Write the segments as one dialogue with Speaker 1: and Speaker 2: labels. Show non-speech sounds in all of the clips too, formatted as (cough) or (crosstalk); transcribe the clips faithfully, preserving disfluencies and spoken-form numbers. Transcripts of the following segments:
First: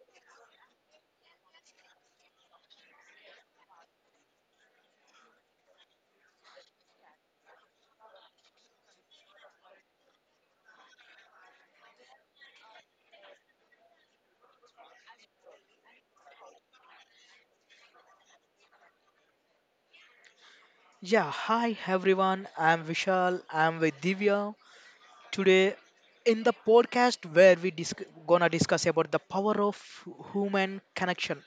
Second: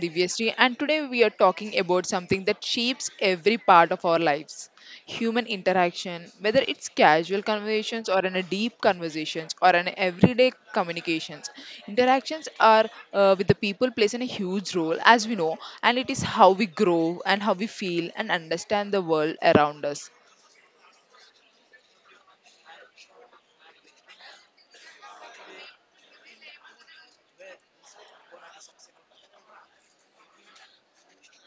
Speaker 1: Divyasri, and today we are talking about something that shapes every part of our lives. Human interaction, whether it's casual conversations or in a deep conversations or in everyday communications. Interactions are uh, with the people plays in a huge role, as we know, and it is how we grow and how we feel and understand the world around us.
Speaker 2: Yeah, hi everyone. I'm Vishal. I'm with Divya. Today in the podcast where we disc- gonna discuss about the power of human connection.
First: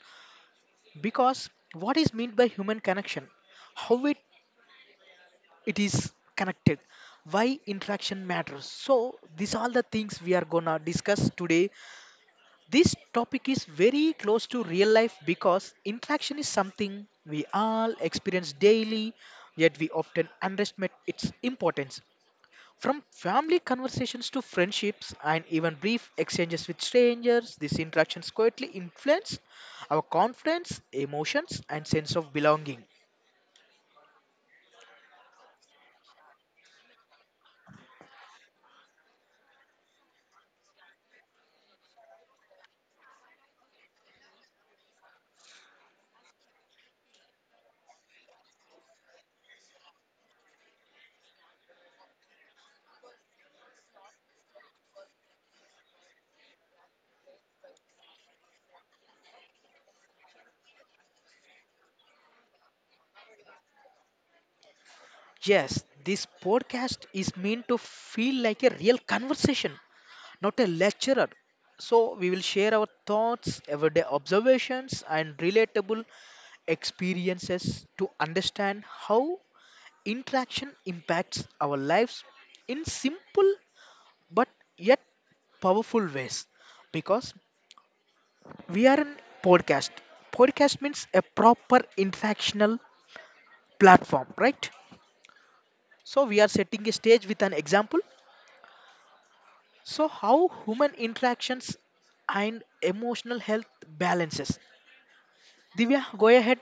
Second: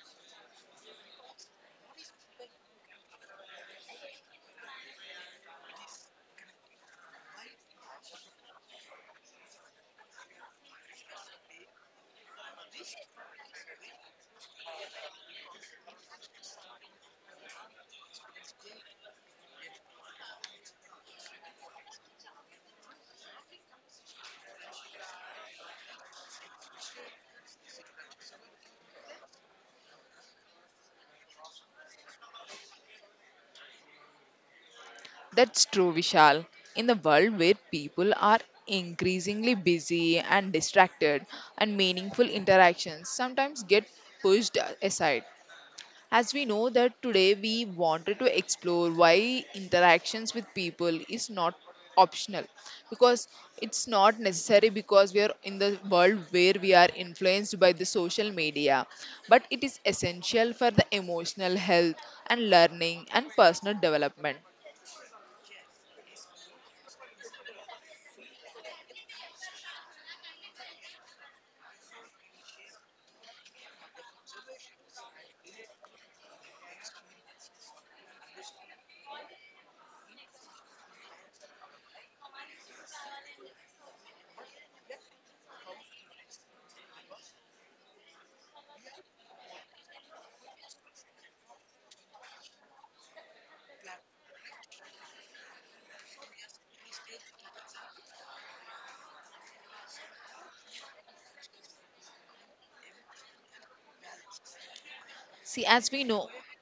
Speaker 2: Because what is meant by human connection, how it it is connected, why interaction matters. So these are the things we are gonna discuss today. This topic is very close to real life because interaction is something we all experience daily, yet we often underestimate its importance. From family conversations to friendships and even brief exchanges with strangers, these interactions quietly influence our confidence, emotions, and sense of belonging.
Speaker 1: That's true, Vishal. In the world where people are increasingly busy and distracted, and meaningful interactions sometimes get pushed aside. As we know that today we wanted to explore why interactions with people is not optional, because it's not necessary because we are in the world where we are influenced by the social media, but it is essential for the emotional health and learning and personal development.
Speaker 2: Yes, this podcast is meant to feel like a real conversation, not a lecturer. So, we will share our thoughts, everyday observations, and relatable experiences to understand how interaction impacts our lives in simple but yet powerful ways, because we are in podcast podcast means a proper interactional platform, right? So we are setting a stage with an example. So how human interactions and emotional health balances?
Speaker 1: See, as
Speaker 2: Divya,
Speaker 1: we
Speaker 2: go
Speaker 1: know,
Speaker 2: ahead.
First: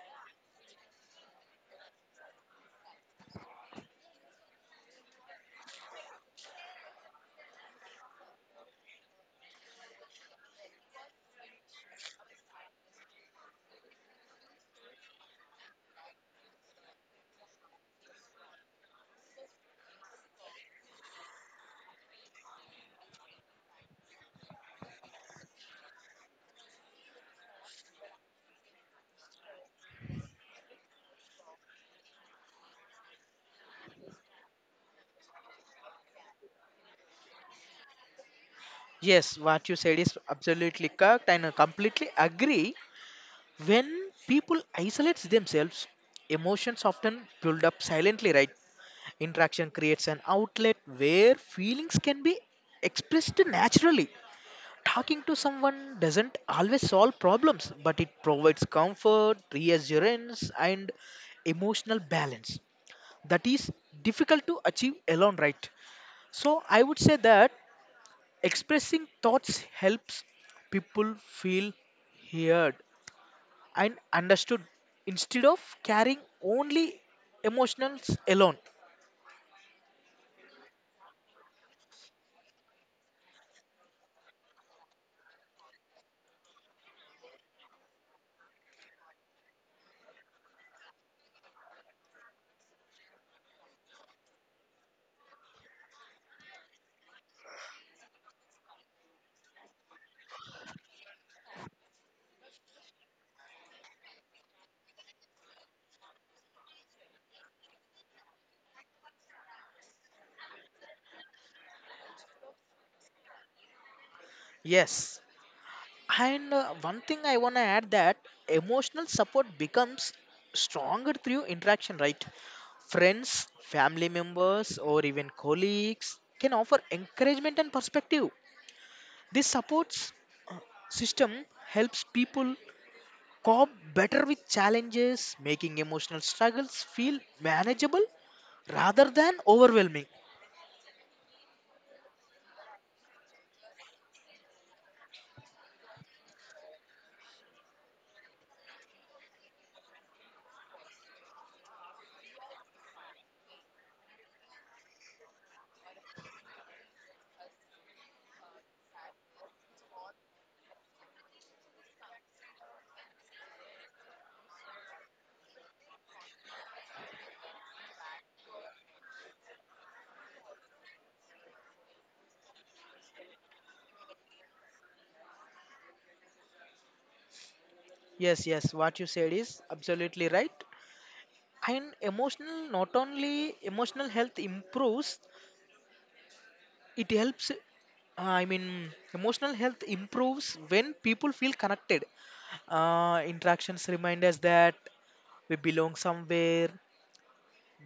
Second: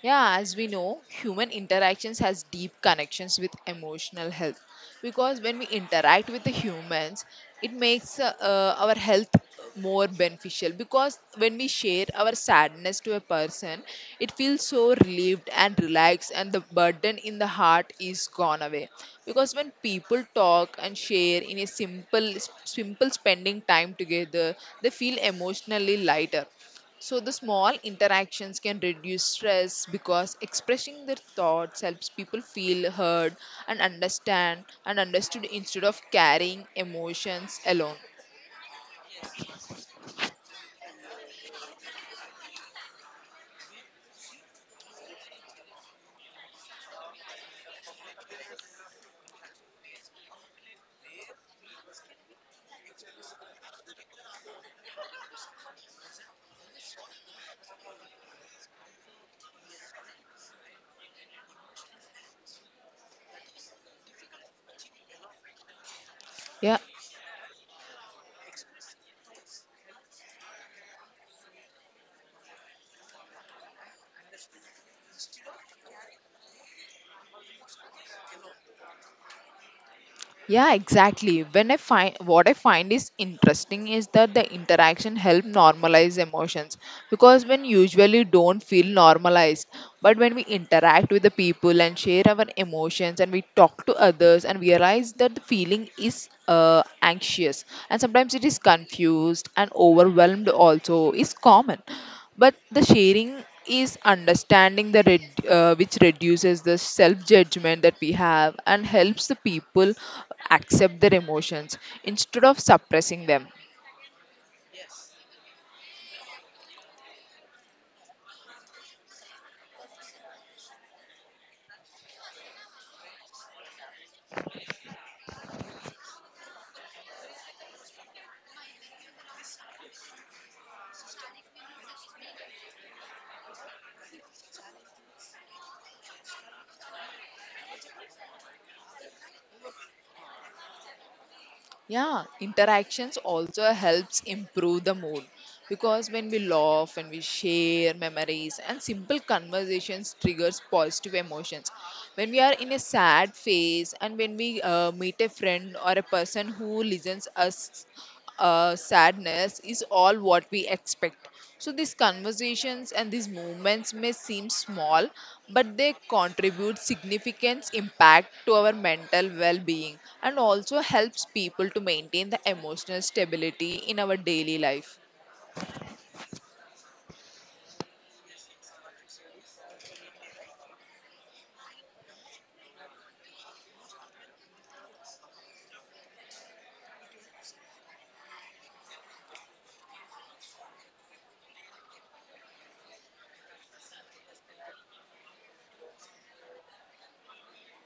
Speaker 1: yeah, as we know, human interactions has deep connections with emotional health because when we interact with the humans, it makes uh, uh, our health more beneficial because when we share our sadness to a person, it feels so relieved and relaxed and the burden in the heart is gone away, because when people talk and share in a simple simple spending time together, they feel emotionally lighter. So, the small interactions can reduce stress because expressing their thoughts helps people feel heard and understand and understood instead of carrying emotions alone.
Speaker 2: Yes, what you said is absolutely correct and I completely agree. When people isolate themselves, emotions often build up silently, right? Interaction creates an outlet where feelings can be expressed naturally. Talking to someone doesn't always solve problems, but it provides comfort, reassurance, and emotional balance. That is difficult to achieve alone, right? So
Speaker 1: Yeah,
Speaker 2: I would say that expressing thoughts helps people feel heard and understood instead of carrying only emotions alone.
Speaker 1: yeah, exactly. When I find what I find is interesting is that the interaction help normalize emotions, because when usually don't feel normalized, but when we interact with the people and share our emotions and we talk to others and realize that the feeling is uh, anxious, and sometimes it is confused and overwhelmed also is common, but the sharing is understanding the red, uh, which reduces the self judgment that we have and helps the people accept their emotions instead of suppressing them.
Speaker 2: Yes. And uh, one thing I want to add, that emotional support becomes stronger through interaction, right? Friends, family members, or even colleagues can offer encouragement and perspective. This supports, uh, system, helps people cope better with challenges, making emotional struggles feel manageable rather than overwhelming.
Speaker 1: Yeah, interactions also helps improve the mood, because when we laugh and we share memories and simple conversations triggers positive emotions. When we are in a sad phase and when we uh, meet a friend or a person who listens us, uh, sadness is all what we expect. So these conversations and these movements may seem small, but they contribute significant impact to our mental well-being and also helps people to maintain the emotional stability in our daily life.
Speaker 2: Yes, yes, what you said is absolutely right. And emotional, not only emotional health improves. It helps, uh, I mean, emotional health improves when people feel connected. Uh, interactions remind us that we belong somewhere.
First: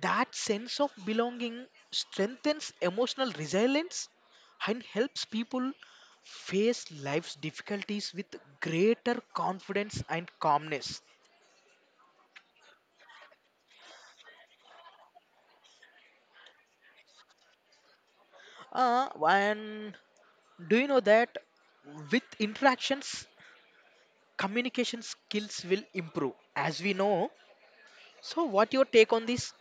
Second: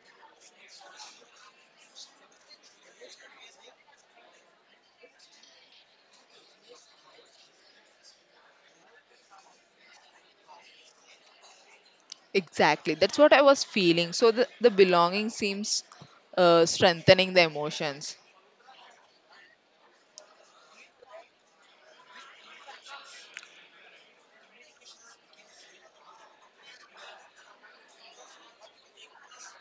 Speaker 2: That sense of belonging strengthens emotional resilience and helps people face life's difficulties with greater confidence and calmness.
Speaker 1: Exactly, that's what I was feeling. So the, the belonging seems uh, strengthening the emotions.
Speaker 2: Uh, and do you know that with interactions, communication skills will improve? As we know, so, what your take on this?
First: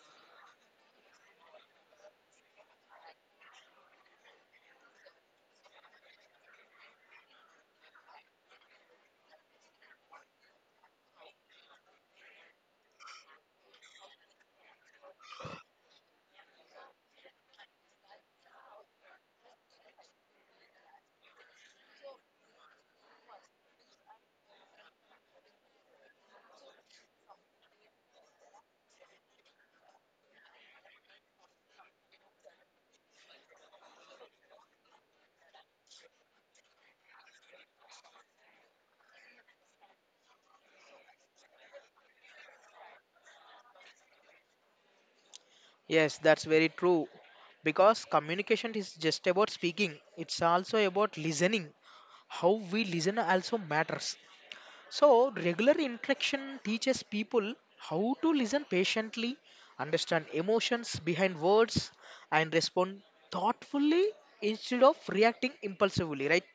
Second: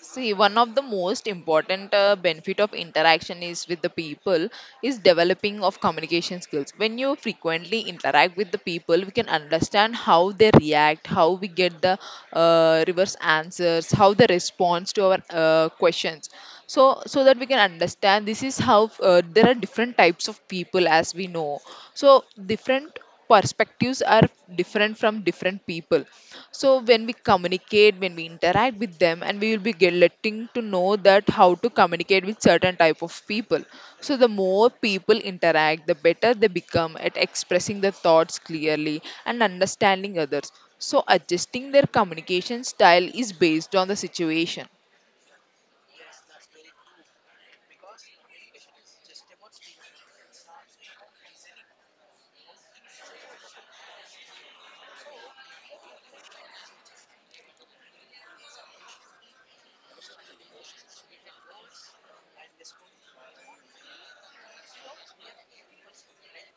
Speaker 1: See, one of the most important uh, benefit of interaction is with the people is developing of communication skills. When you frequently interact with the people, we can understand how they react, how we get the uh, reverse answers, how they respond to our uh, questions. So, so that we can understand, this is how uh, there are different types of people, as we know. So, different perspectives are different from different people. So when we communicate, when we interact with them, and we will be getting to know that how to communicate with certain type of people. So the more people interact, the better they become at expressing their thoughts clearly and understanding others. So adjusting their communication style is based on the situation.
Speaker 2: Yes, that's very true. Because communication is just about speaking, it's also about listening. How we listen also matters. So, regular interaction teaches people how to listen patiently, understand emotions behind words, and respond thoughtfully instead of reacting impulsively, right?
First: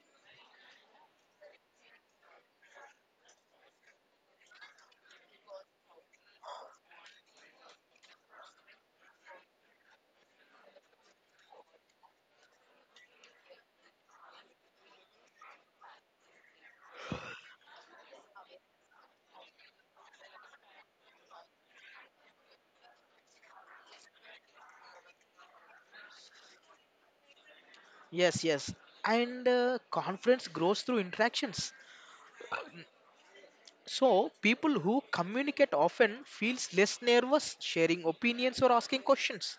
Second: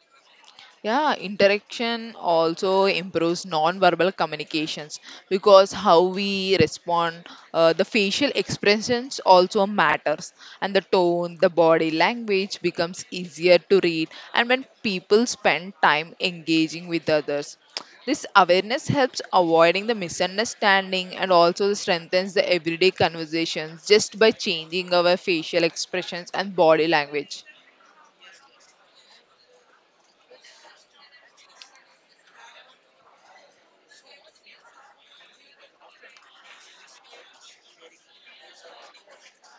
Speaker 1: Yeah, interaction also improves non-verbal communications, because how we respond, uh, the facial expressions also matters, and the tone, the body language becomes easier to read. And when people spend time engaging with others, this awareness helps avoiding the misunderstanding and also strengthens the everyday conversations just by changing our facial expressions and body language.
Speaker 2: Yes, yes. And uh, confidence grows through interactions. So, people who communicate often feels less nervous sharing opinions or asking questions.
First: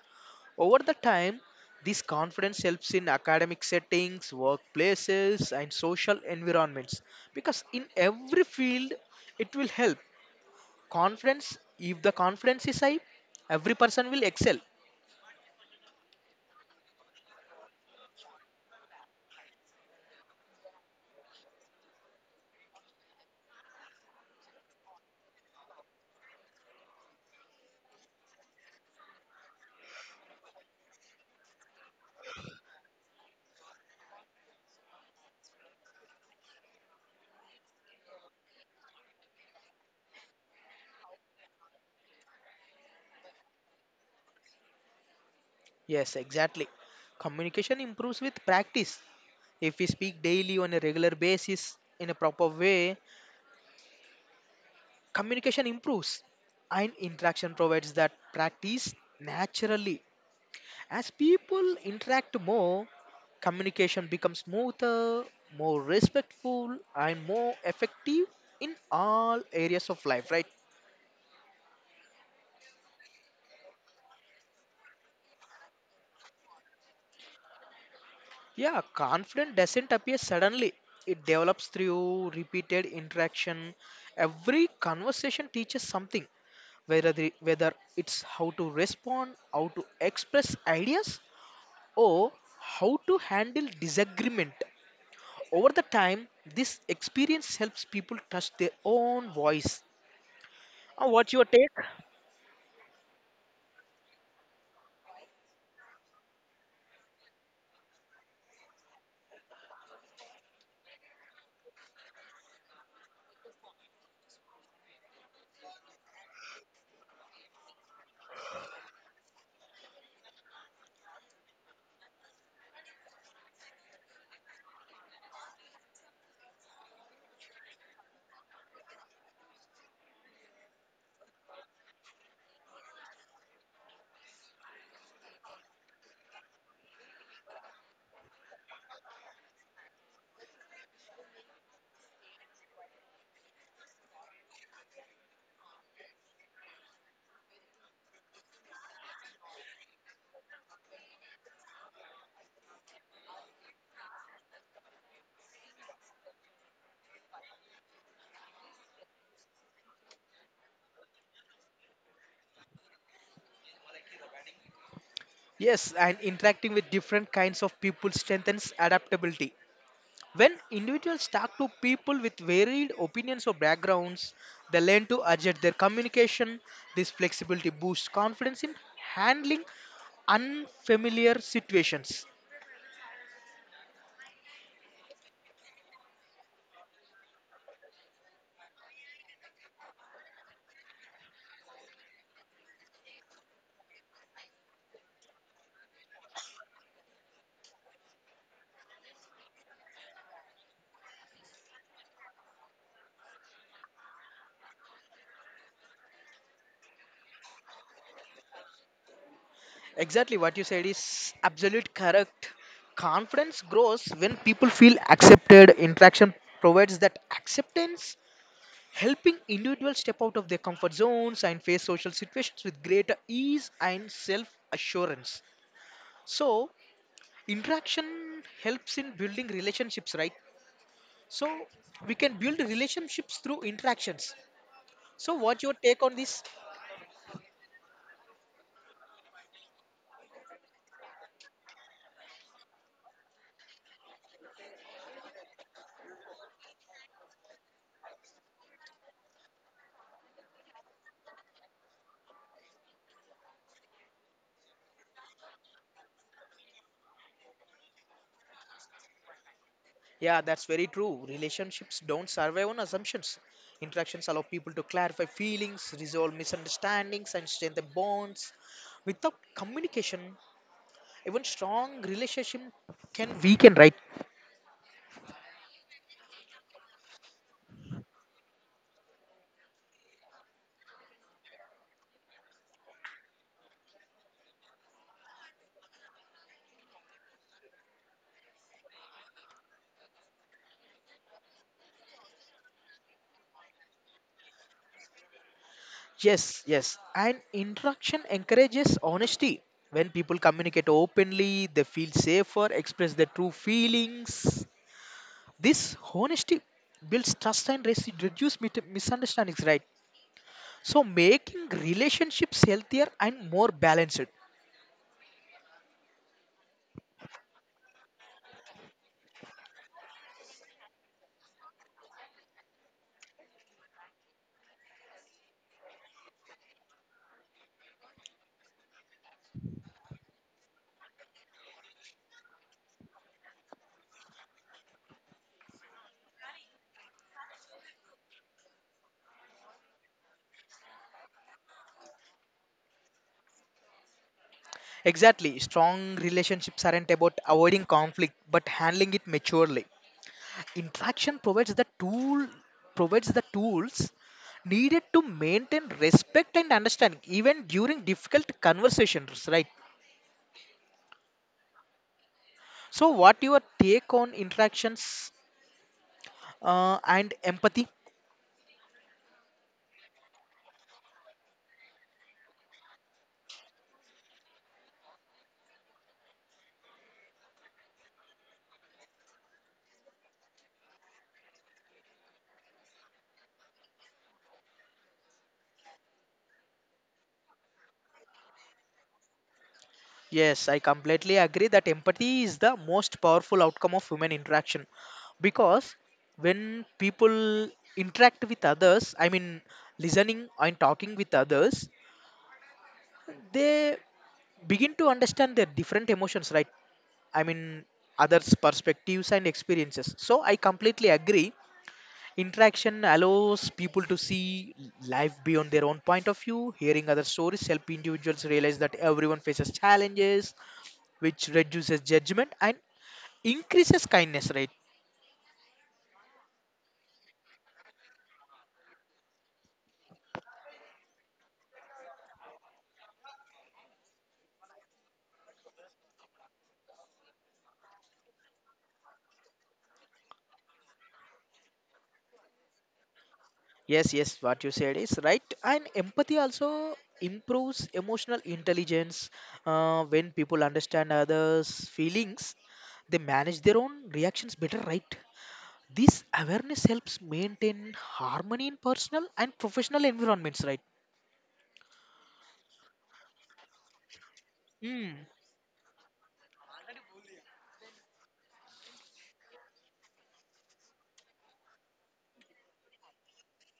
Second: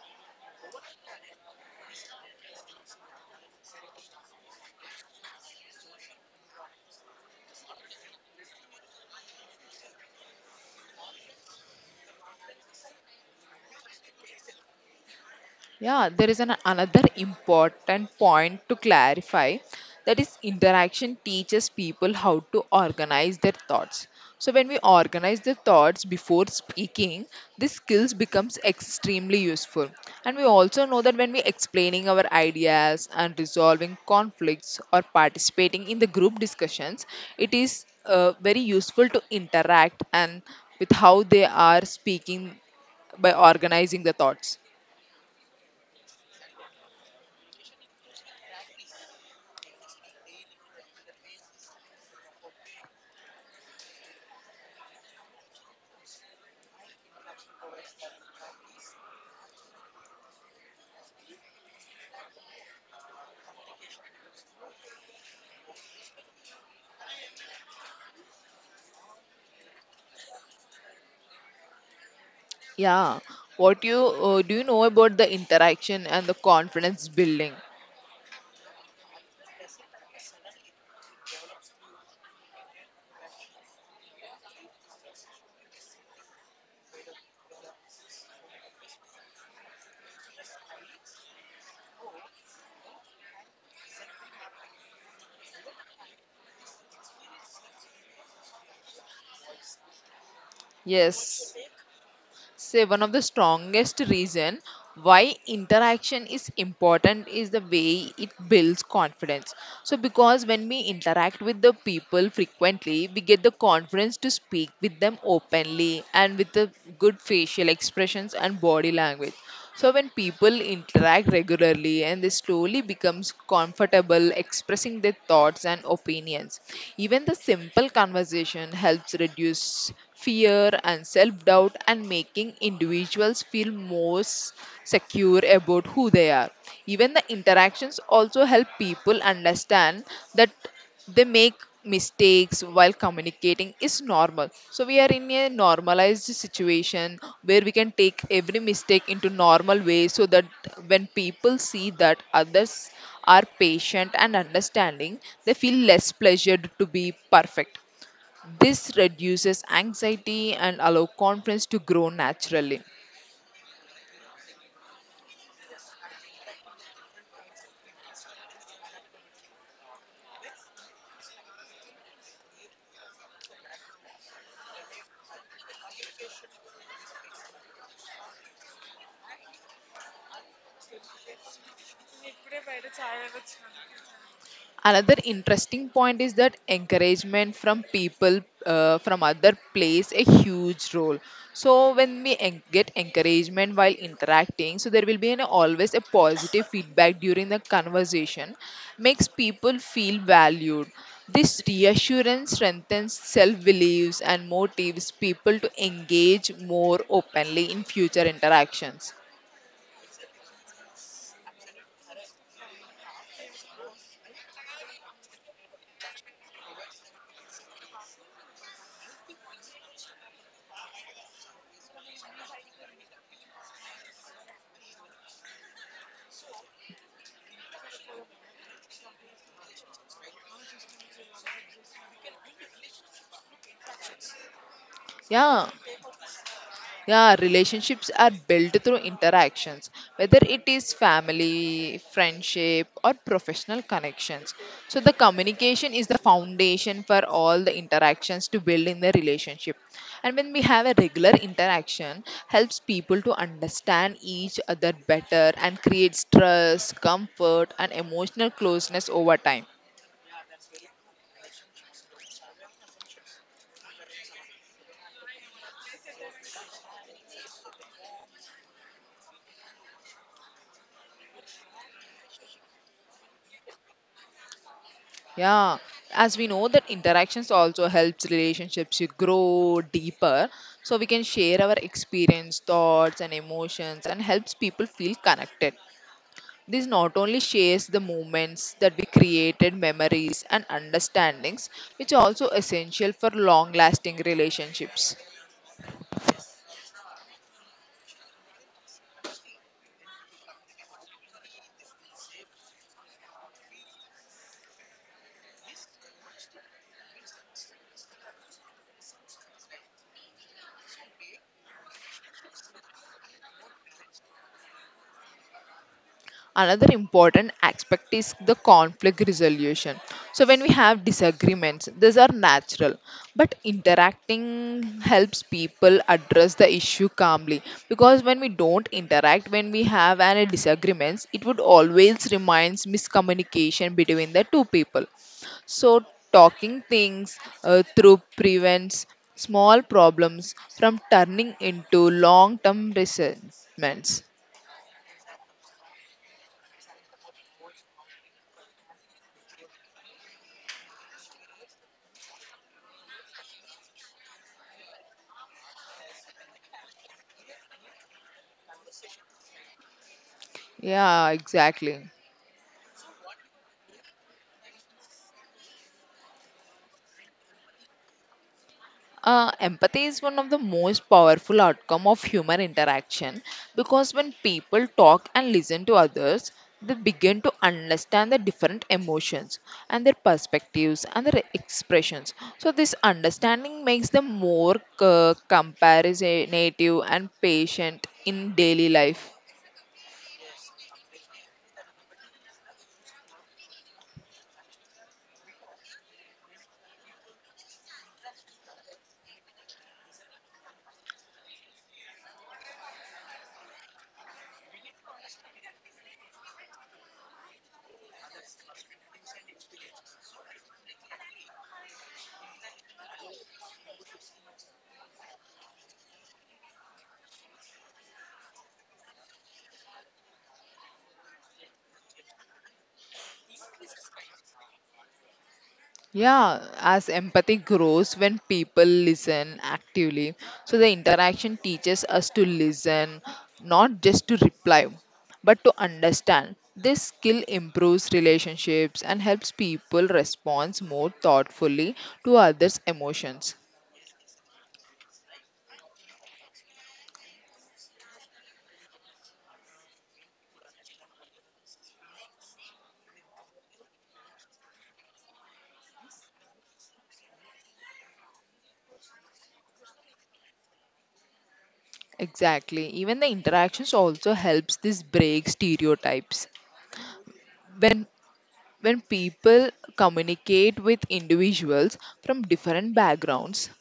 Speaker 2: Over the time, this confidence helps in academic settings, workplaces, and social environments, because in every field it will help. Confidence, if the confidence is high, every person will excel.
Speaker 1: Yeah, there is an another important point to clarify, that is interaction teaches people how to organize their thoughts. So when we organize the thoughts before speaking, this skills becomes extremely useful. And we also know that when we explaining our ideas and resolving conflicts or participating in the group discussions, it is uh, very useful to interact and with how they are speaking by organizing the thoughts.
Speaker 2: Yes, exactly. Communication improves with practice. If we speak daily on a regular basis in a proper way, communication improves and interaction provides that practice naturally. As people interact more, communication becomes smoother, more respectful and more effective in all areas of life, right?
Speaker 1: Yeah, what you uh, do you know about the interaction and the confidence building?
Speaker 2: Yeah, confidence doesn't appear suddenly. It develops through repeated interaction. Every conversation teaches something, whether the, whether it's how to respond, how to express ideas, or how to handle disagreement. Over the time, this experience helps people trust their own voice. Uh, what's your
Speaker 1: Yes,
Speaker 2: take?
Speaker 1: say one of the strongest reason why interaction is important is the way it builds confidence. So because when we interact with the people frequently, we get the confidence to speak with them openly and with the good facial expressions and body language. So when people interact regularly, and they slowly becomes comfortable expressing their thoughts and opinions, even the simple conversation helps reduce fear and self doubt and making individuals feel more s- secure about who they are. Even the interactions also help people understand that they make mistakes while communicating is normal. So we are in a normalized situation where we can take every mistake into normal way, so that when people see that others are patient and understanding, they feel less pleasured to be perfect. This reduces anxiety and allow confidence to grow naturally.
Speaker 2: Yes, and interacting with different kinds of people strengthens adaptability. When individuals talk to people with varied opinions or backgrounds, they learn to adjust their communication. This flexibility boosts confidence in handling unfamiliar situations.
Speaker 1: Another interesting point is that encouragement from people uh, from other plays a huge role. So when we en- get encouragement while interacting, so there will be an, always a positive feedback during the conversation, makes people feel valued. This reassurance strengthens self beliefs and motivates people to engage more openly in future interactions.
Speaker 2: Exactly, what you said is absolute correct. Confidence grows when people feel accepted. Interaction provides that acceptance, helping individuals step out of their comfort zones and face social situations with greater ease and self assurance. So, interaction helps in building relationships, right? So, we can build relationships through interactions. So, what's
Speaker 1: Yeah,
Speaker 2: your take on this?
Speaker 1: yeah, relationships are built through interactions, whether it is family, friendship, or professional connections. So, the communication is the foundation for all the interactions to build in the relationship. And when we have a regular interaction, helps people to understand each other better and creates trust, comfort, and emotional closeness over time.
Speaker 2: Yeah, that's very true. Relationships don't survive on assumptions. Interactions allow people to clarify feelings, resolve misunderstandings, and strengthen bonds. Without communication, even strong relationship can weaken, right?
Speaker 1: Yeah, as we know that interactions also helps relationships to grow deeper. So we can share our experience, thoughts and emotions and helps people feel connected. This not only shares the moments that we created, memories and understandings, which are also essential for long lasting relationships.
Speaker 2: Yes, yes. And interaction encourages honesty. When people communicate openly, they feel safer, express their true feelings. This honesty builds trust and res- reduce mit- misunderstandings, right? So making relationships healthier and more balanced.
Speaker 1: Another important aspect is the conflict resolution. So, when we have disagreements, these are natural, but interacting helps people address the issue calmly. Because when we don't interact, when we have any disagreements, it would always reminds miscommunication between the two people. So, talking things uh, through prevents small problems from turning into long term resentments.
Speaker 2: Exactly. Strong relationships aren't about avoiding conflict but handling it maturely. Interaction provides the tool provides the tools needed to maintain respect and understanding even during difficult conversations, right?
Speaker 1: Yeah, exactly.
Speaker 2: So what your take on interactions uh, and empathy?
Speaker 1: Uh, empathy is one of the most powerful outcome of human interaction, because when people talk and listen to others, they begin to understand the different emotions and their perspectives and their expressions. So this understanding makes them more uh, comparative and patient in daily life.
Speaker 2: Yes, I completely agree that empathy is the most powerful outcome of human interaction, because when people interact with others, I mean, listening and talking with others, they begin to understand their different emotions, right? I mean, others' perspectives and experiences. So, I completely agree. Interaction allows people to see life beyond their own point of view. Hearing other stories help individuals realize that everyone faces challenges, which reduces judgment and increases kindness, right?
Speaker 1: Yeah, as empathy grows when people listen actively. So the interaction teaches us to listen, not just to reply, but to understand. This skill improves relationships and helps people respond more thoughtfully to others' emotions.
Speaker 2: Yes, yes, what you said is right. And empathy also improves emotional intelligence. Uh, when people understand others' feelings, they manage their own reactions better, right? This awareness helps maintain harmony in personal and professional environments, right?
Speaker 1: Exactly. Even the interactions also helps this
Speaker 2: Mm.
Speaker 1: break stereotypes. When when people communicate with individuals from different backgrounds,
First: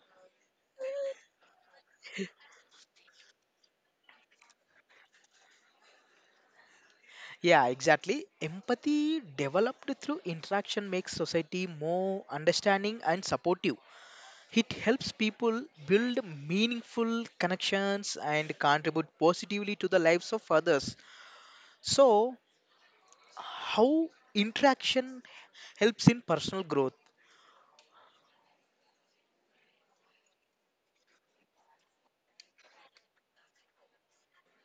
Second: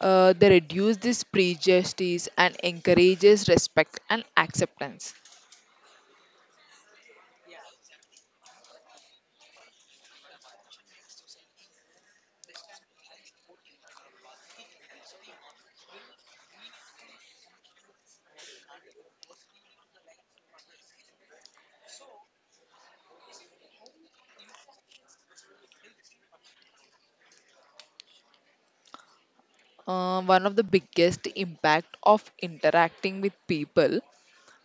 Speaker 1: Uh, they reduce this prejudice and encourages respect and acceptance.
Speaker 2: Yeah, exactly. Empathy developed through interaction makes society more understanding and supportive. It helps people build meaningful connections and contribute positively to the lives of others. So, how interaction helps in personal growth?
Speaker 1: Uh, one of the biggest impact of interacting with people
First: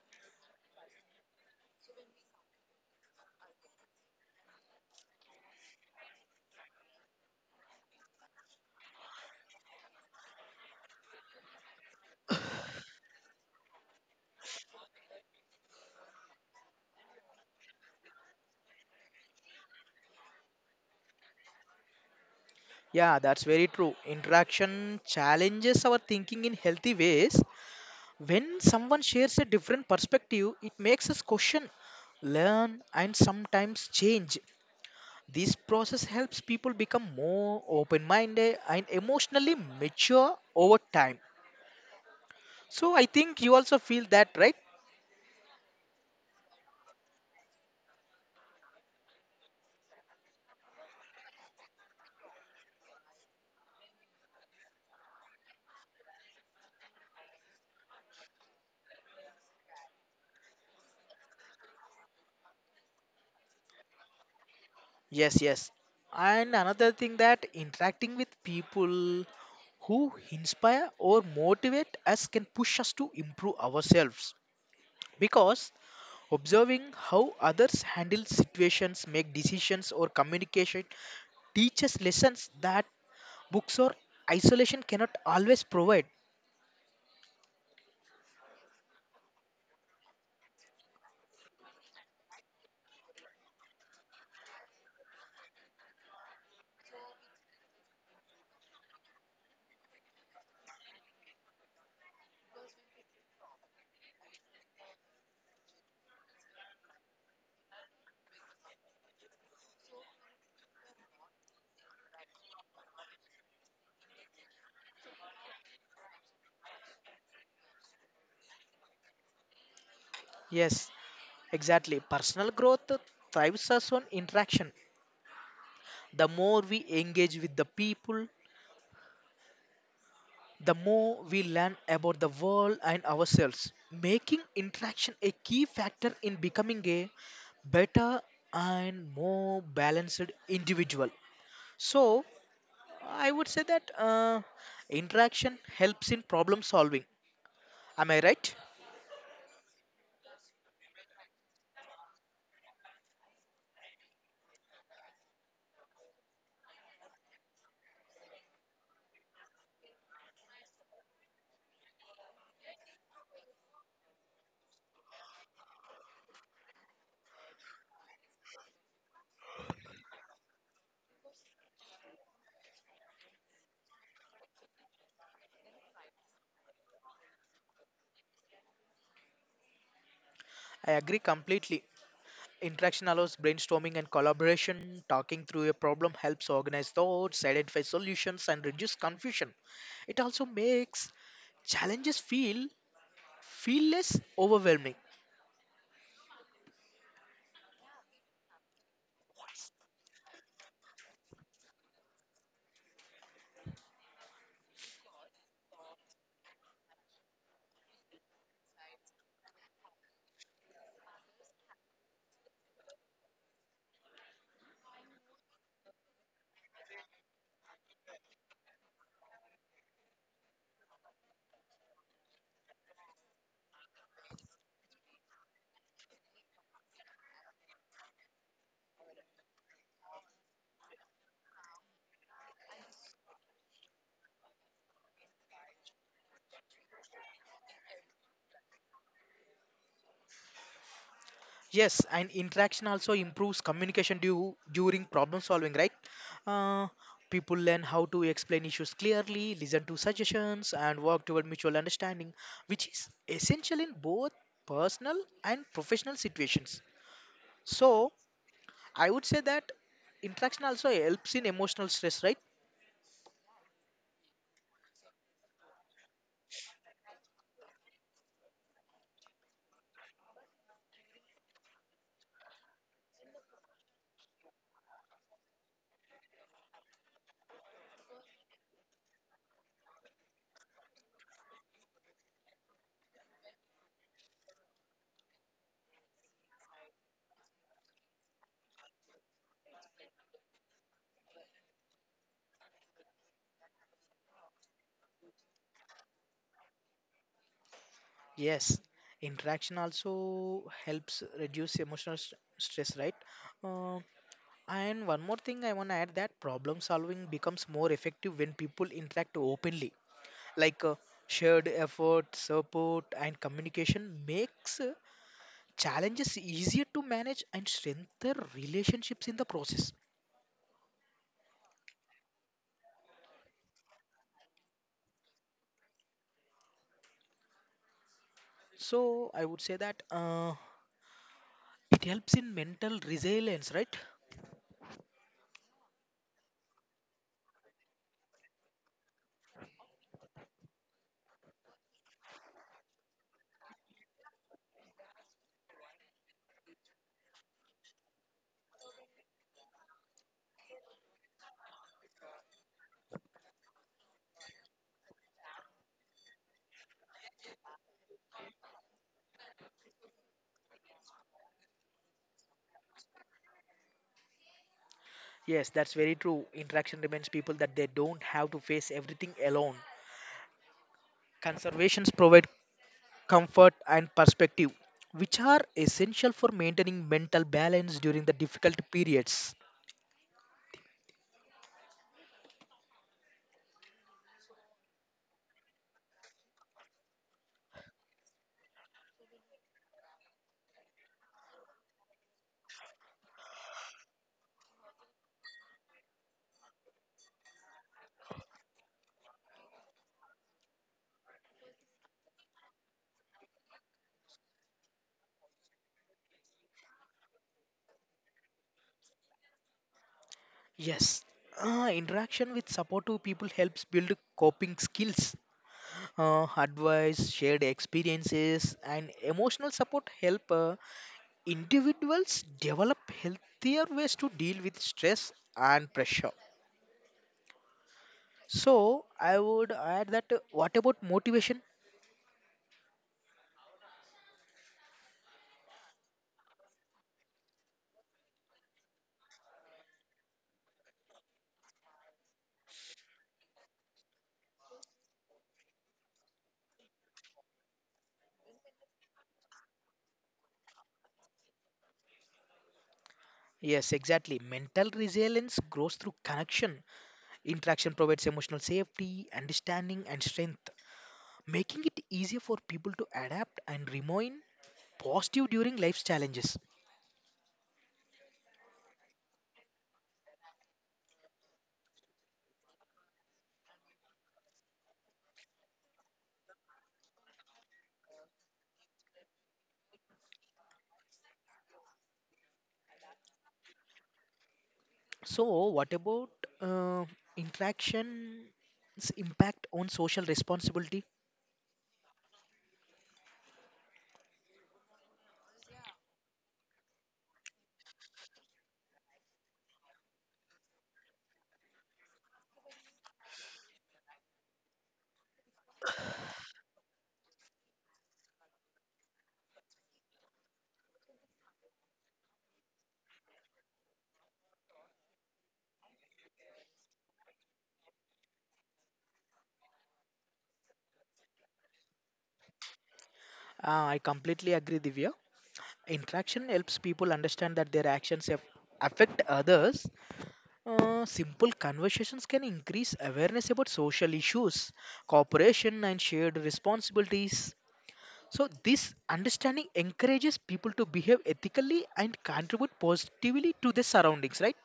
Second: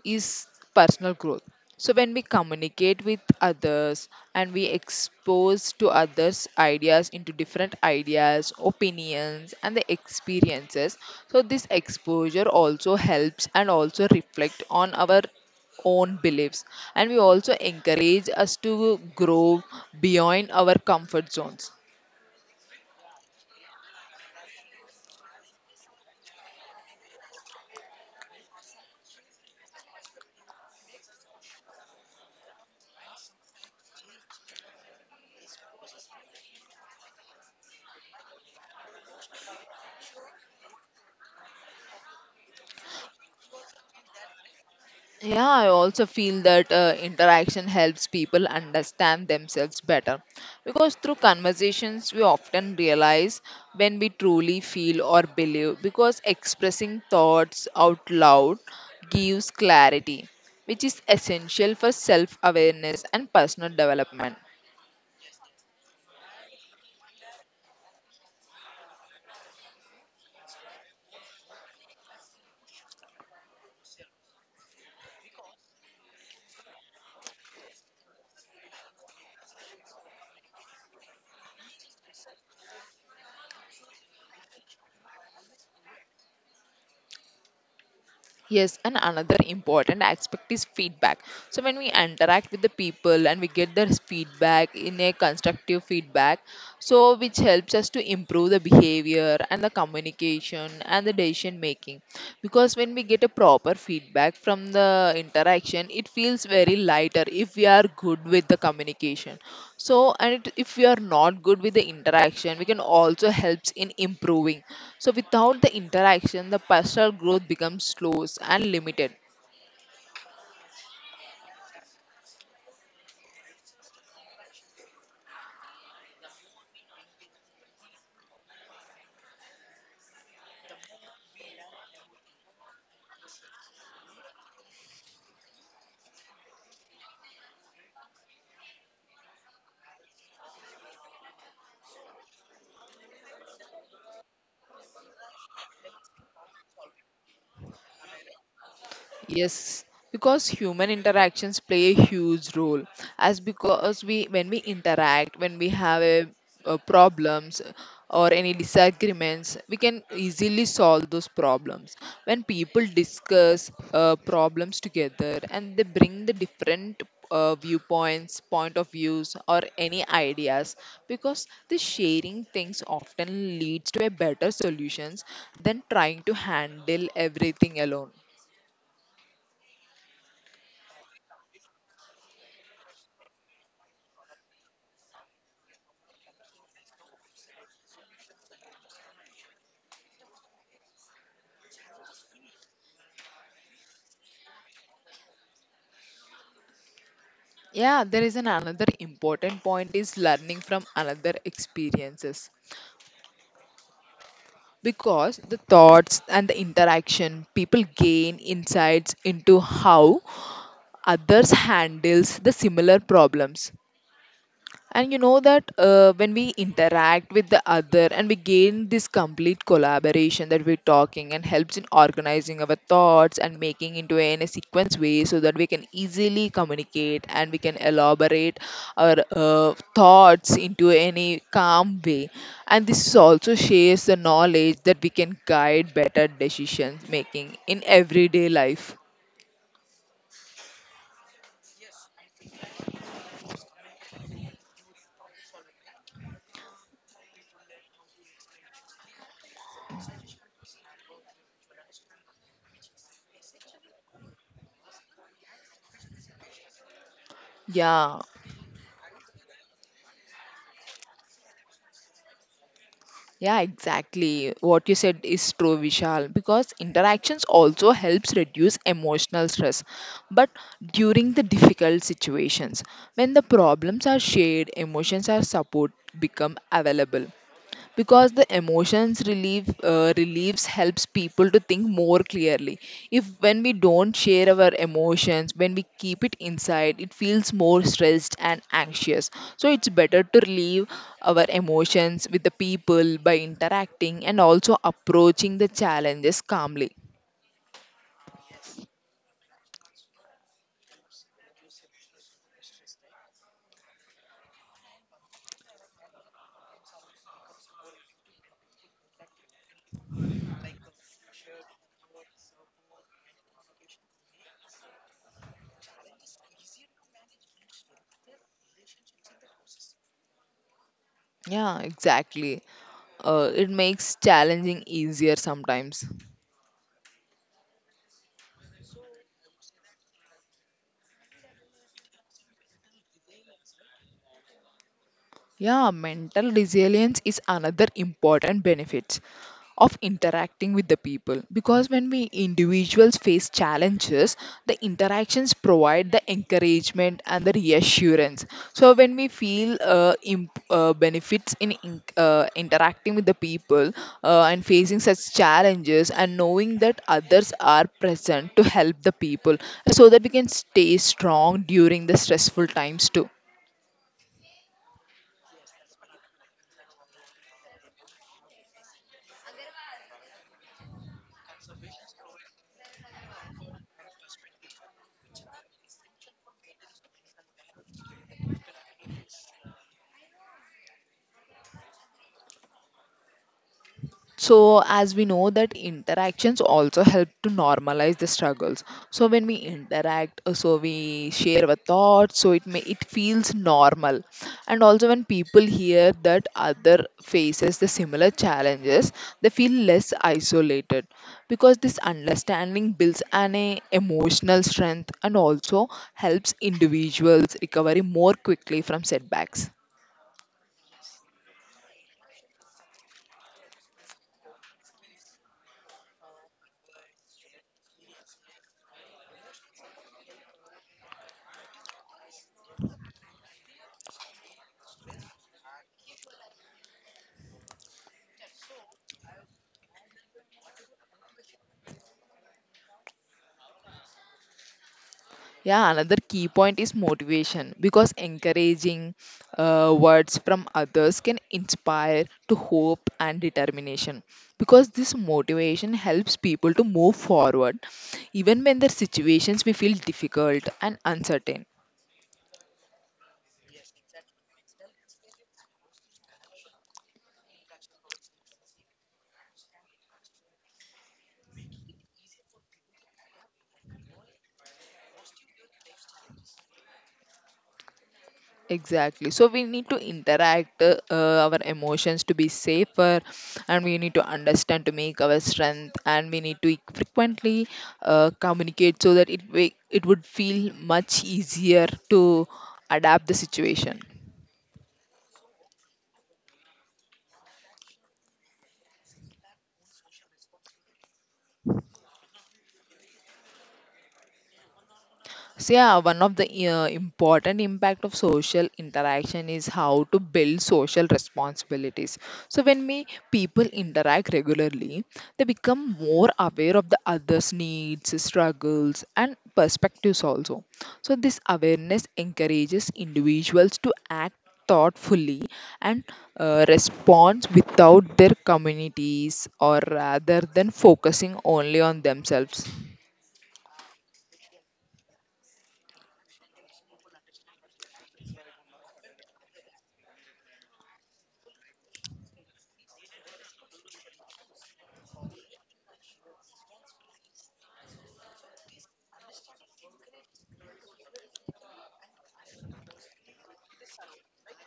Speaker 1: is personal growth. So when we communicate with others, and we expose to others ideas into different ideas, opinions and the experiences. So this exposure also helps and also reflect on our own beliefs, and we also encourage us to grow beyond our comfort zones.
Speaker 2: Yeah, that's very true. Interaction challenges our thinking in healthy ways. When someone shares a different perspective, it makes us question, learn, and sometimes change. This process helps people become more open minded and emotionally mature over time. So I think you also feel that, right?
Speaker 1: Yeah, I also feel that uh, interaction helps people understand themselves better, because through conversations we often realize when we truly feel or believe, because expressing thoughts out loud gives clarity, which is essential for self awareness and personal development.
Speaker 2: Yes, yes. And another thing, that interacting with people who inspire or motivate us can push us to improve ourselves, because observing how others handle situations, make decisions or communication teaches lessons that books or isolation cannot always provide.
Speaker 1: Yes, and another important aspect is feedback. So when we interact with the people and we get their feedback in a constructive feedback, so which helps us to improve the behavior and the communication and the decision making. Because when we get a proper feedback from the interaction, it feels very lighter if we are good with the communication. So and it, if we are not good with the interaction, we can also helps in improving. So without the interaction, the personal growth becomes slow and limited.
Speaker 2: Yes, exactly. Personal growth thrives us on interaction. The more we engage with the people, the more we learn about the world and ourselves, making interaction a key factor in becoming a better and more balanced individual. So, I would say that uh, interaction helps in problem solving. Am I right?
Speaker 1: Yes, because human interactions play a huge role. As because we, when we interact, when we have a, uh problems or any disagreements, we can easily solve those problems. When people discuss uh, problems together, and they bring the different uh, viewpoints, point of views, or any ideas, because the sharing things often leads to a better solutions than trying to handle everything alone.
Speaker 2: I agree completely. Interaction allows brainstorming and collaboration. Talking through a problem helps organize thoughts, identify solutions, and reduce confusion. It also makes challenges feel feel less overwhelming.
Speaker 1: Yeah, there is an another important point is learning from another experiences, because the thoughts and the interaction people gain insights into how others handles the similar problems. And you know that uh, when we interact with the other, and we gain this complete collaboration that we're talking, and helps in organizing our thoughts and making into in a sequence way, so that we can easily communicate and we can elaborate our uh, thoughts into any calm way. And this also shares the knowledge that we can guide better decision making in everyday life.
Speaker 2: Yes, and interaction also improves communication due, during problem solving, right? Uh, people learn how to explain issues clearly, listen to suggestions and work toward mutual understanding, which is essential in both personal and professional situations. So
Speaker 1: Yeah.
Speaker 2: I would say that interaction also helps in emotional stress, right?
Speaker 1: Yeah, exactly. What you said is true, Vishal, because interactions also helps reduce emotional stress. But during the difficult situations, when the problems are shared, emotions are support become available because the emotions relieve uh, relieves helps people to think more clearly if when we don't share our emotions, when we keep it inside it feels more stressed and anxious, so it's better to relieve our emotions with the people by interacting and also approaching the challenges calmly.
Speaker 2: Yes, interaction also helps reduce emotional st- stress, right? Uh, And one more thing I want to add, that problem solving becomes more effective when people interact openly. Like, uh, shared effort, support, and communication makes uh, challenges easier to manage and strengthen relationships in the process.
Speaker 1: Yeah, exactly. Uh, it makes challenging easier sometimes.
Speaker 2: So I would say that uh, it helps in mental resilience, right?
Speaker 1: Yeah, mental resilience is another important benefit of interacting with the people because when we individuals face challenges, the interactions provide the encouragement and the reassurance. So when we feel uh, imp- uh, benefits in, in uh, interacting with the people, uh, and facing such challenges and knowing that others are present to help the people so that we can stay strong during the stressful times too.
Speaker 2: Yes, that's very true. Interaction reminds people that they don't have to face everything alone. Conservations provide comfort, and perspective, which are essential for maintaining mental balance during the difficult periods.
Speaker 1: So as we know that interactions also help to normalize the struggles, so when we interact, uh, so we share our thoughts, so it may it feels normal. And also when people hear that other faces the similar challenges, they feel less isolated, because this understanding builds an eh, emotional strength and also helps individuals recover more quickly from setbacks.
Speaker 2: Yes, uh, interaction with supportive people helps build coping skills. Uh, advice, shared experiences, and emotional support help uh, individuals develop healthier ways to deal with stress and pressure. So, I would add that, uh, what about motivation?
Speaker 1: Yeah, another key point is motivation because encouraging uh, words from others can inspire to hope and determination, because this motivation helps people to move forward even when their situations may feel difficult and uncertain.
Speaker 2: Yes, exactly. Mental resilience grows through connection. Interaction provides emotional safety, understanding, and strength, making it easier for people to adapt and remain positive during life's challenges.
Speaker 1: Exactly. So we need to interact uh, our emotions to be safer, and we need to understand to make our strength, and we need to e-, frequently uh, communicate so that it wa- it would feel much easier to adapt the situation.
Speaker 2: So, what about uh, interaction's impact on social responsibility?
Speaker 1: So yeah, one of the uh, important impact of social interaction is how to build social responsibilities. So when we people interact regularly, they become more aware of the others' needs, struggles, and perspectives also. So this awareness encourages individuals to act thoughtfully and uh, respond without their communities or rather than focusing only on themselves.
Speaker 2: Uh, I completely agree, Divya. Interaction helps people understand that their actions have affect others. Uh, simple conversations can increase awareness about social issues, cooperation, and shared responsibilities. So, this understanding encourages people to behave ethically and contribute positively to their surroundings, right?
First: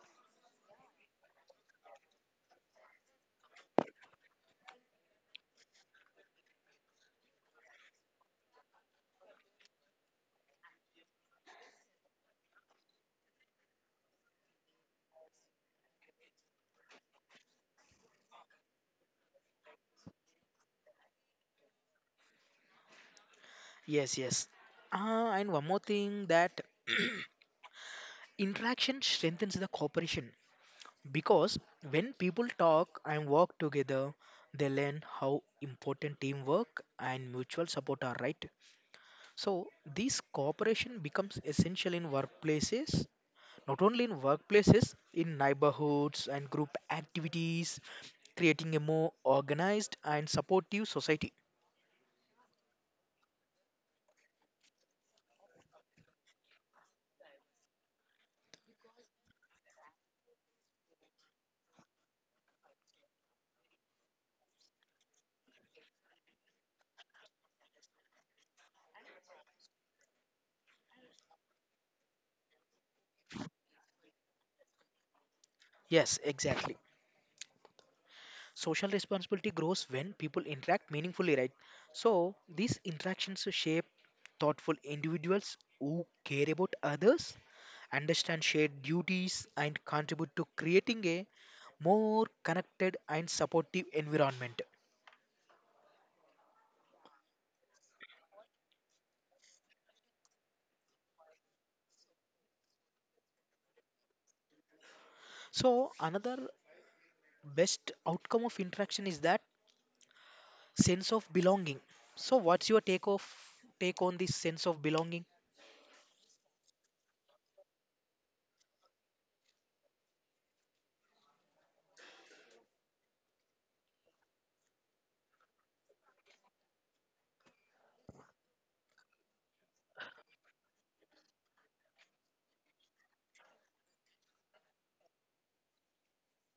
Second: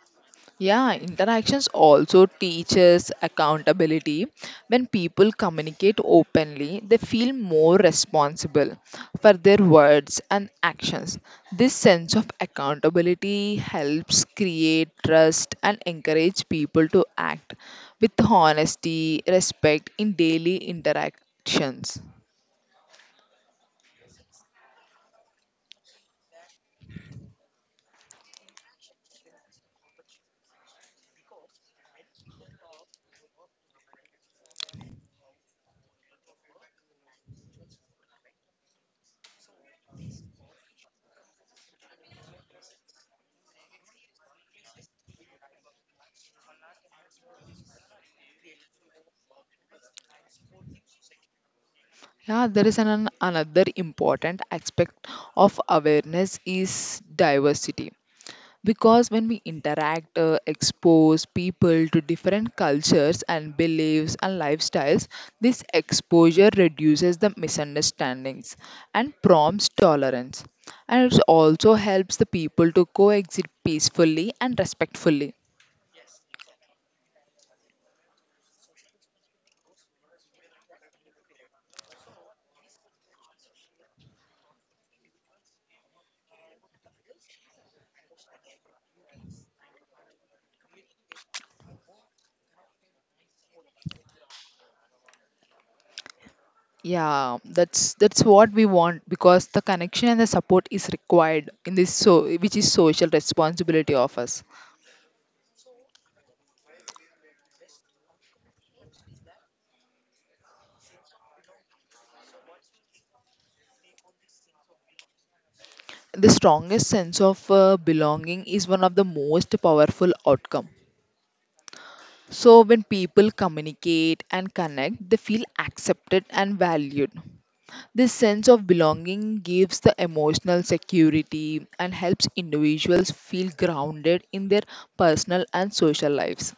Speaker 1: Yeah, interactions also teaches accountability. When people communicate openly, they feel more responsible for their words and actions. This sense of accountability helps create trust and encourage people to act with honesty, respect in daily interactions.
Speaker 2: Yes, yes. Uh, and one more thing that (clears throat) interaction strengthens the cooperation, because when people talk and work together, they learn how important teamwork and mutual support are, right? So, this cooperation becomes essential in workplaces, not only in workplaces, in neighborhoods and group activities, creating a more organized and supportive society.
Speaker 1: Yeah, there is an, another important aspect of awareness is diversity, because when we interact uh, expose people to different cultures and beliefs and lifestyles. This exposure reduces the misunderstandings and prompts tolerance, and it also helps the people to coexist peacefully and respectfully.
Speaker 2: Yes, exactly. Social responsibility grows when people interact meaningfully, right? So, these interactions shape thoughtful individuals who care about others, understand shared duties, and contribute to creating a more connected and supportive environment.
Speaker 1: Yeah, that's that's what we want because the connection and the support is required in this, so which is social responsibility of us.
Speaker 2: So, another best outcome of interaction is that sense of belonging. So what's your take of take on this sense of belonging?
Speaker 1: The strongest sense of uh, belonging is one of the most powerful outcome. So, when people communicate and connect, they feel accepted and valued. This sense of belonging gives the emotional security and helps individuals feel grounded in their personal and social lives.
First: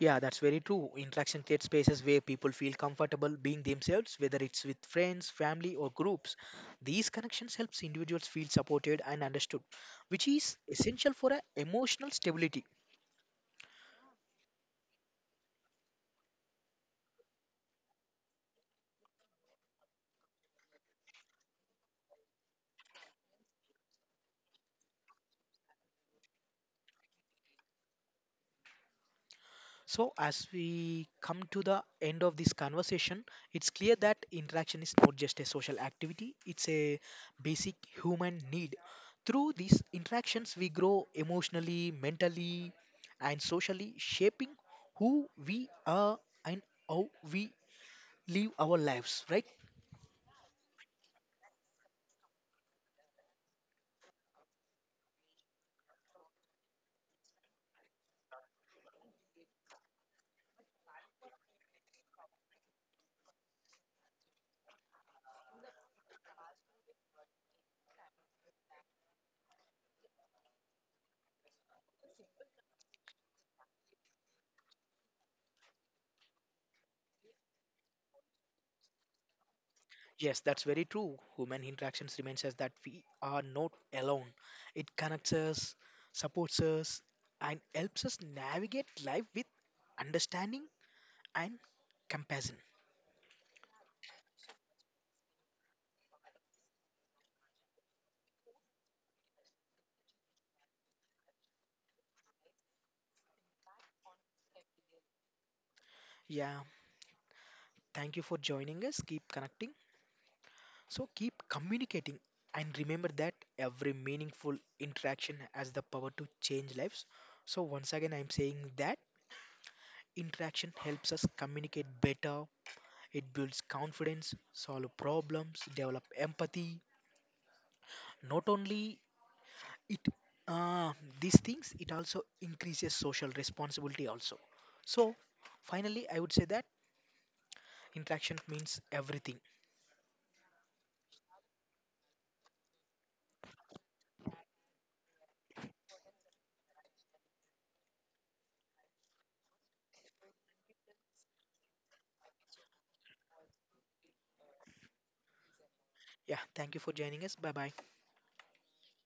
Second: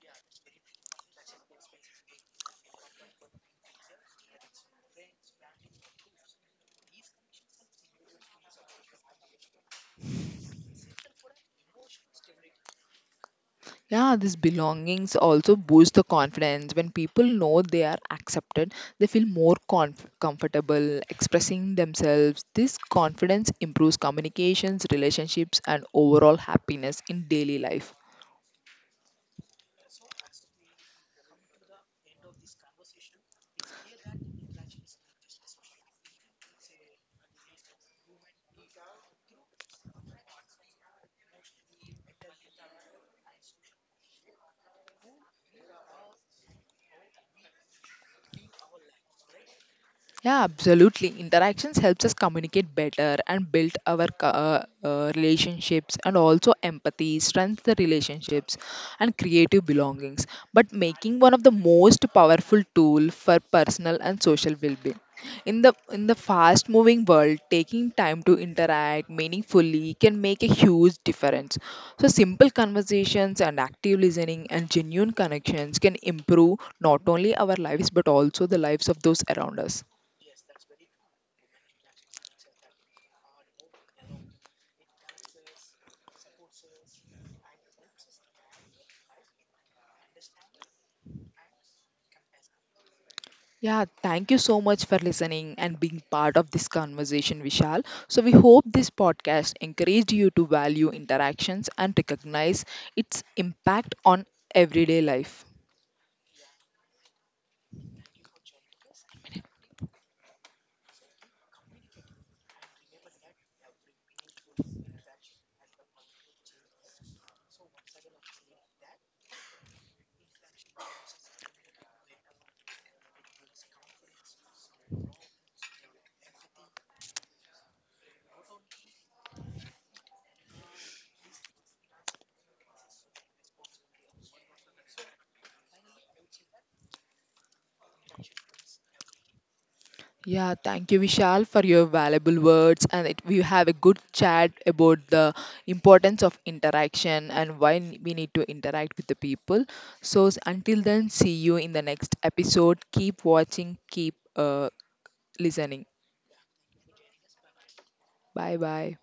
Speaker 2: Yeah, that's very true. Interaction creates spaces where people feel comfortable being themselves, whether it's with friends, family or groups. These connections helps individuals feel supported and understood, which is essential for a emotional stability.
Speaker 1: Yeah, these belongings also boost the confidence. When people know they are accepted, they feel more conf- comfortable expressing themselves. This confidence improves communications, relationships, and overall happiness in daily life.
Speaker 2: So, as we come to the end of this conversation, it's clear that interaction is not just a social activity, it's a basic human need. Through these interactions, we grow emotionally, mentally, and socially, shaping who we are and how we live our lives, right?
Speaker 1: Yeah, absolutely. Interactions helps us communicate better and build our co- uh, uh, relationships and also empathy, strengthens the relationships and creative belongings. But making one of the most powerful tool for personal and social well-being. In the in the fast-moving world, taking time to interact meaningfully can make a huge difference. So simple conversations and active listening and genuine connections can improve not only our lives but also the lives of those around us.
Speaker 2: Yes, that's very true. Human interactions reminds us that we are not alone. It connects us, supports us, and helps us navigate life with understanding and compassion.
Speaker 1: Yeah, thank you so much for listening and being part of this conversation, Vishal. So, we hope this podcast encouraged you to value interactions and recognize its impact on everyday life.
Speaker 2: Yeah, thank you for joining us. Keep connecting. So keep communicating and remember that every meaningful interaction has the power to change lives. So once again I'm saying that interaction helps us communicate better, it builds confidence, solve problems, develop empathy. Not only it uh, these things, it also increases social responsibility also. So finally I would say that interaction means everything.
Speaker 1: Yeah, thank you, Vishal, for your valuable words. And it, we have a good chat about the importance of interaction and why n- we need to interact with the people. So, s- until then, see you in the next episode. Keep watching, keep uh, listening.
Speaker 2: Yeah, thank you for joining us, bye bye.
Speaker 1: Bye bye.